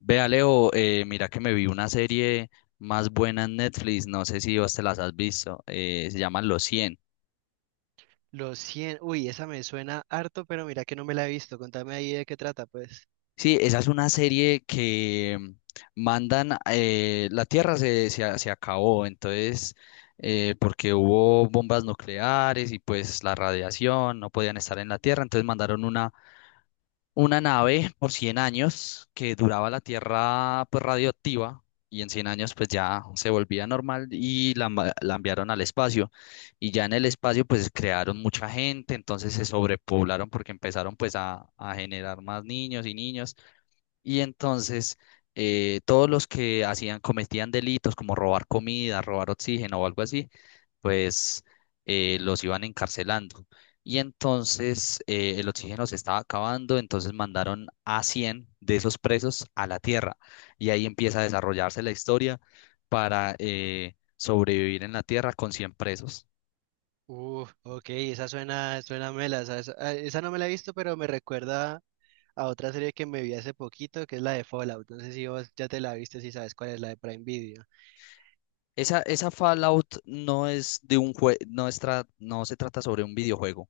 Vea, Leo, mira que me vi una serie más buena en Netflix, no sé si vos te las has visto, se llaman Los Cien. Los 100 uy, esa me suena harto, pero mira que no me la he visto. Contame ahí de qué trata, pues. Sí, esa es una serie que mandan, la Tierra se acabó, entonces, porque hubo bombas nucleares y pues la radiación, no podían estar en la Tierra, entonces mandaron una nave por 100 años, que duraba la Tierra pues radioactiva, y en 100 años pues ya se volvía normal, y la enviaron al espacio. Y ya en el espacio pues crearon mucha gente, entonces se sobrepoblaron porque empezaron pues a generar más niños y niños. Y entonces todos los que hacían cometían delitos, como robar comida, robar oxígeno o algo así, pues los iban encarcelando. Y entonces el oxígeno se estaba acabando, entonces mandaron a 100 de esos presos a la Tierra. Y ahí empieza a desarrollarse la historia para sobrevivir en la Tierra con 100 presos. Uf, ok, esa suena, suena mela. Esa no me la he visto, pero me recuerda a otra serie que me vi hace poquito, que es la de Fallout. No sé si vos ya te la viste, si sabes cuál es la de Prime Video. Esa Fallout no es de un jue- no, es tra- no se trata sobre un videojuego.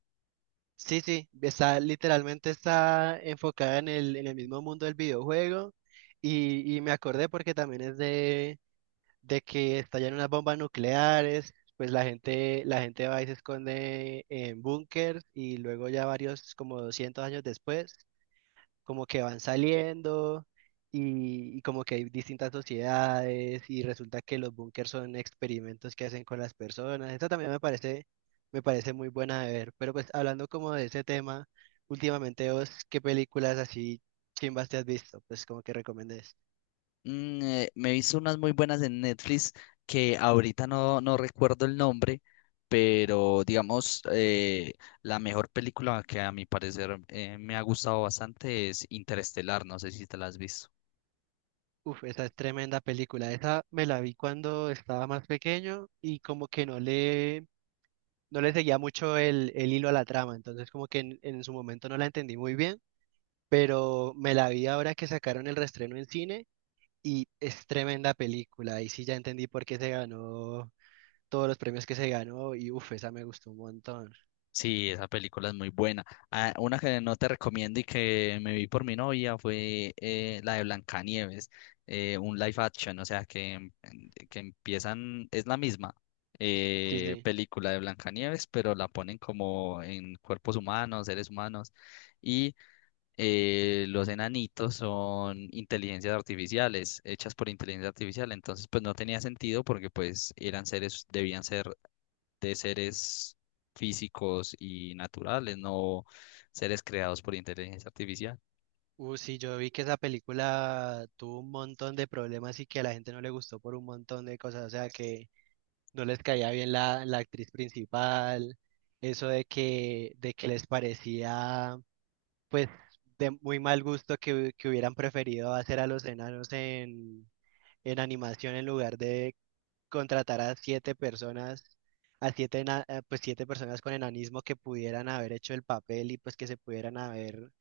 Sí, sí, está literalmente está enfocada en el mismo mundo del videojuego. Y me acordé porque también es de que estallan unas bombas nucleares, pues la gente va y se esconde en búnkers y luego ya varios, como 200 años después, como que van saliendo y como que hay distintas sociedades y resulta que los búnkers son experimentos que hacen con las personas. Esto también me parece, Me parece muy buena de ver, pero pues hablando como de ese tema, últimamente vos, ¿qué películas así chimbas te has visto? Pues como que recomendés. Me he visto unas muy buenas en Netflix que ahorita no recuerdo el nombre, pero digamos, la mejor película que a mi parecer, me ha gustado bastante, es Interestelar. No sé si te la has visto. Uf, esa es tremenda película. Esa me la vi cuando estaba más pequeño y como que no le seguía mucho el hilo a la trama. Entonces como que en su momento no la entendí muy bien, pero me la vi ahora que sacaron el reestreno en cine y es tremenda película. Y sí ya entendí por qué se ganó todos los premios que se ganó y uf, esa me gustó un montón. Sí, esa película es muy buena. Ah, una que no te recomiendo y que me vi por mi novia fue la de Blancanieves, un live action. O sea, que empiezan, es la misma Sí, sí. película de Blancanieves, pero la ponen como en cuerpos humanos, seres humanos, y los enanitos son inteligencias artificiales, hechas por inteligencia artificial, entonces pues no tenía sentido, porque pues eran seres, debían ser de seres físicos y naturales, no seres creados por inteligencia artificial. Sí, yo vi que esa película tuvo un montón de problemas y que a la gente no le gustó por un montón de cosas. O sea que no les caía bien la actriz principal, eso de que les parecía pues de muy mal gusto que hubieran preferido hacer a los enanos en animación en lugar de contratar a 7 personas, a 7, 7 personas con enanismo que pudieran haber hecho el papel y pues que se pudieran haber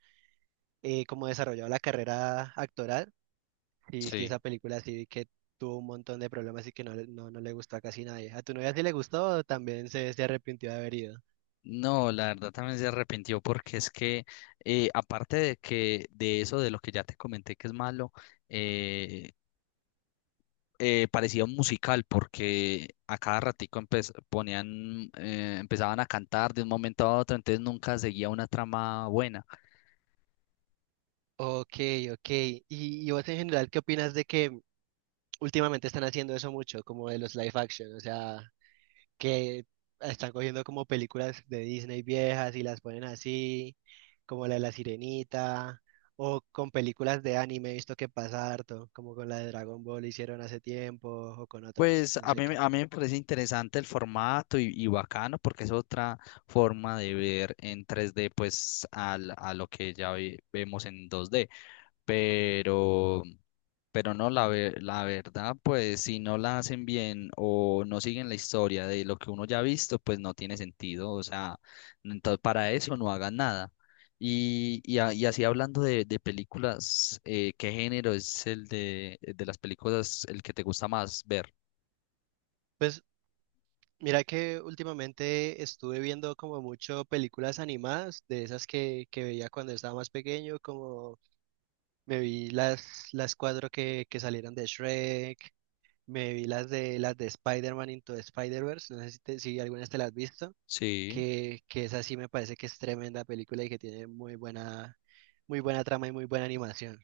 como desarrollado la carrera actoral. Sí, sí, Sí. esa película sí vi que tuvo un montón de problemas y que no le gustó a casi nadie. ¿A tu novia sí le gustó o también se arrepintió de haber ido? No, la verdad también se arrepintió porque es que aparte de que de eso, de lo que ya te comenté que es malo, eh, parecía un musical, porque a cada ratico ponían, empezaban a cantar de un momento a otro, entonces nunca seguía una trama buena. Ok, ok. ¿Y vos en general qué opinas de que últimamente están haciendo eso mucho, como de los live action? O sea, que están cogiendo como películas de Disney viejas y las ponen así, como la de La Sirenita, o con películas de anime, he visto que pasa harto, como con la de Dragon Ball hicieron hace tiempo, o con otras, Pues no sé qué. a mí me parece interesante el formato y bacano, porque es otra forma de ver en 3D pues a lo que ya vemos en 2D. Pero, pero no, la verdad, pues si no la hacen bien o no siguen la historia de lo que uno ya ha visto, pues no tiene sentido. O sea, entonces para eso no hagan nada. Y así hablando de, películas, ¿qué género es el de las películas el que te gusta más ver? Pues mira que últimamente estuve viendo como mucho películas animadas, de esas que veía cuando estaba más pequeño, como me vi las, las 4 que salieron de Shrek, me vi las de Spider-Man Into the Spider-Verse, no sé si, si algunas te las has visto, Sí, que esa sí me parece que es tremenda película y que tiene muy buena trama y muy buena animación.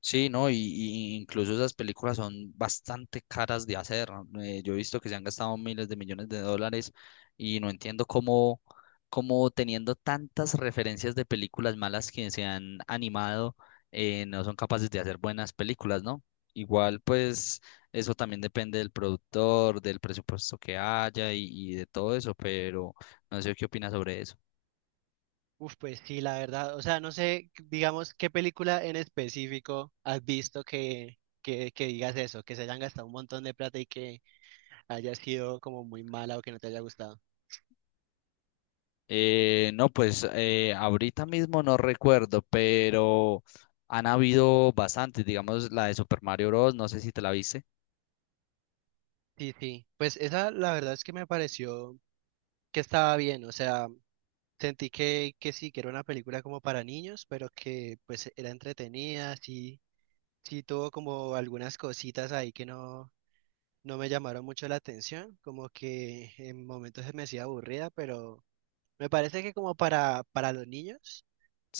sí, no, y incluso esas películas son bastante caras de hacer, ¿no? Yo he visto que se han gastado miles de millones de dólares, y no entiendo cómo teniendo tantas referencias de películas malas que se han animado, no son capaces de hacer buenas películas, ¿no? Igual, pues, eso también depende del productor, del presupuesto que haya y de todo eso, pero no sé qué opinas sobre eso. Uf, pues sí, la verdad. O sea, no sé, digamos, qué película en específico has visto que digas eso, que se hayan gastado un montón de plata y que haya sido como muy mala o que no te haya gustado. No, pues ahorita mismo no recuerdo, pero han habido bastantes, digamos la de Super Mario Bros. No sé si te la viste. Sí, sí. Pues esa, la verdad es que me pareció que estaba bien. O sea, sentí que sí, que era una película como para niños, pero que pues era entretenida, sí, sí tuvo como algunas cositas ahí que no, no me llamaron mucho la atención, como que en momentos se me hacía aburrida, pero me parece que como para los niños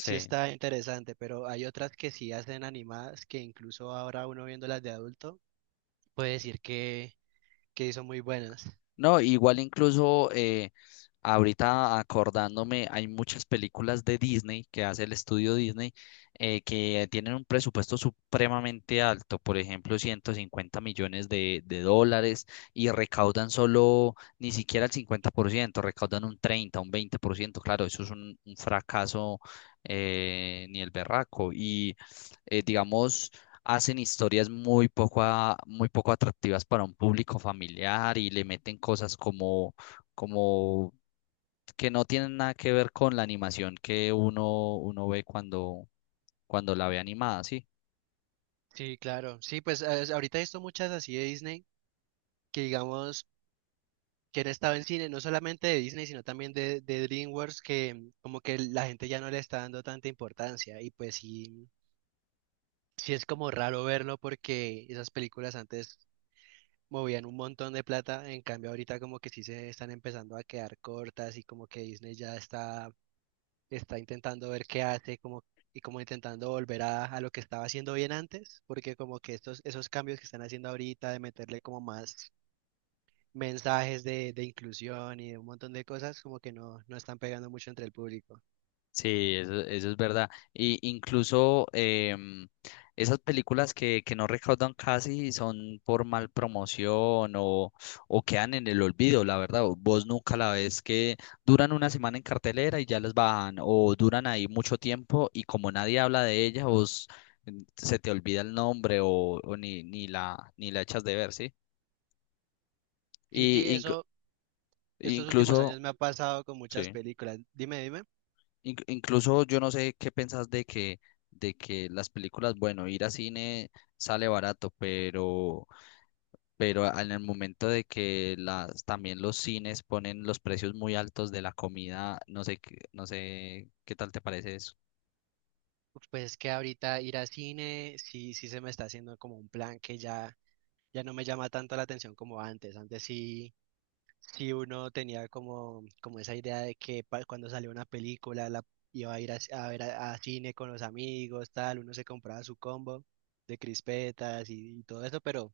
sí está interesante, pero hay otras que sí hacen animadas que incluso ahora uno viéndolas de adulto puede decir que son muy buenas. No, igual incluso ahorita acordándome, hay muchas películas de Disney que hace el estudio Disney, que tienen un presupuesto supremamente alto, por ejemplo, 150 millones de dólares, y recaudan solo ni siquiera el 50%, recaudan un 30, un 20%. Claro, eso es un fracaso, ni el berraco. Y digamos, hacen historias muy poco, muy poco atractivas para un público familiar, y le meten cosas como que no tienen nada que ver con la animación que uno ve cuando la ve animada, ¿sí? Sí, claro. Sí, pues ahorita he visto muchas así de Disney que digamos que han estado en cine, no solamente de Disney, sino también de DreamWorks, que como que la gente ya no le está dando tanta importancia y pues sí, sí es como raro verlo porque esas películas antes movían un montón de plata, en cambio ahorita como que sí se están empezando a quedar cortas y como que está intentando ver qué hace como, y como intentando volver a lo que estaba haciendo bien antes, porque como que esos cambios que están haciendo ahorita de meterle como más mensajes de inclusión y de un montón de cosas como que no, no están pegando mucho entre el público. Sí, eso es verdad. Y incluso em, esas películas que no recaudan casi son por mal promoción, o quedan en el olvido, la verdad. O vos nunca la ves, que duran una semana en cartelera y ya las bajan, o duran ahí mucho tiempo y como nadie habla de ellas, vos, se te olvida el nombre, o ni la echas de ver, ¿sí? Y Sí, sí, eso estos últimos incluso, años me ha pasado con muchas sí. películas. Dime, dime. Incluso, yo no sé qué pensás de que las películas, bueno, ir a cine sale barato, pero en el momento de que también los cines ponen los precios muy altos de la comida. No sé, no sé qué tal te parece eso. Pues es que ahorita ir al cine, sí, sí se me está haciendo como un plan que ya no me llama tanto la atención como antes. Antes sí, sí uno tenía como, como esa idea de que cuando salió una película la iba a ir a ver a cine con los amigos, tal, uno se compraba su combo de crispetas y todo eso, pero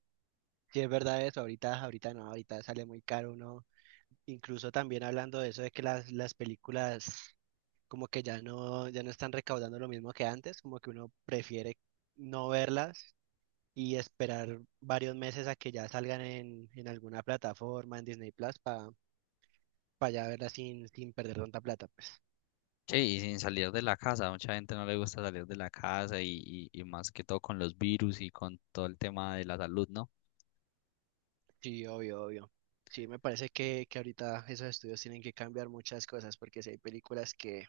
sí es verdad eso, ahorita no, ahorita sale muy caro uno. Incluso también hablando de eso de que las películas como que ya no están recaudando lo mismo que antes, como que uno prefiere no verlas y esperar varios meses a que ya salgan en alguna plataforma, en Disney Plus, para ya verla sin, sin perder tanta plata, pues. Sí, y sin salir de la casa, a mucha gente no le gusta salir de la casa, y más que todo con los virus y con todo el tema de la salud, ¿no? Sí, obvio, obvio. Sí, me parece que ahorita esos estudios tienen que cambiar muchas cosas, porque si hay películas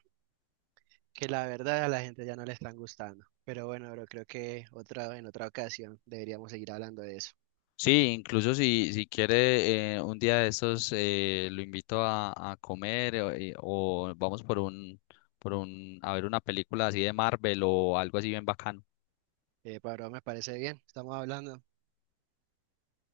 que la verdad a la gente ya no le están gustando. Pero bueno, bro, creo que otra, en otra ocasión deberíamos seguir hablando de eso. Sí, incluso si quiere, un día de estos, lo invito a comer, o vamos por un a ver una película así de Marvel o algo así bien bacano. Pablo, me parece bien, estamos hablando.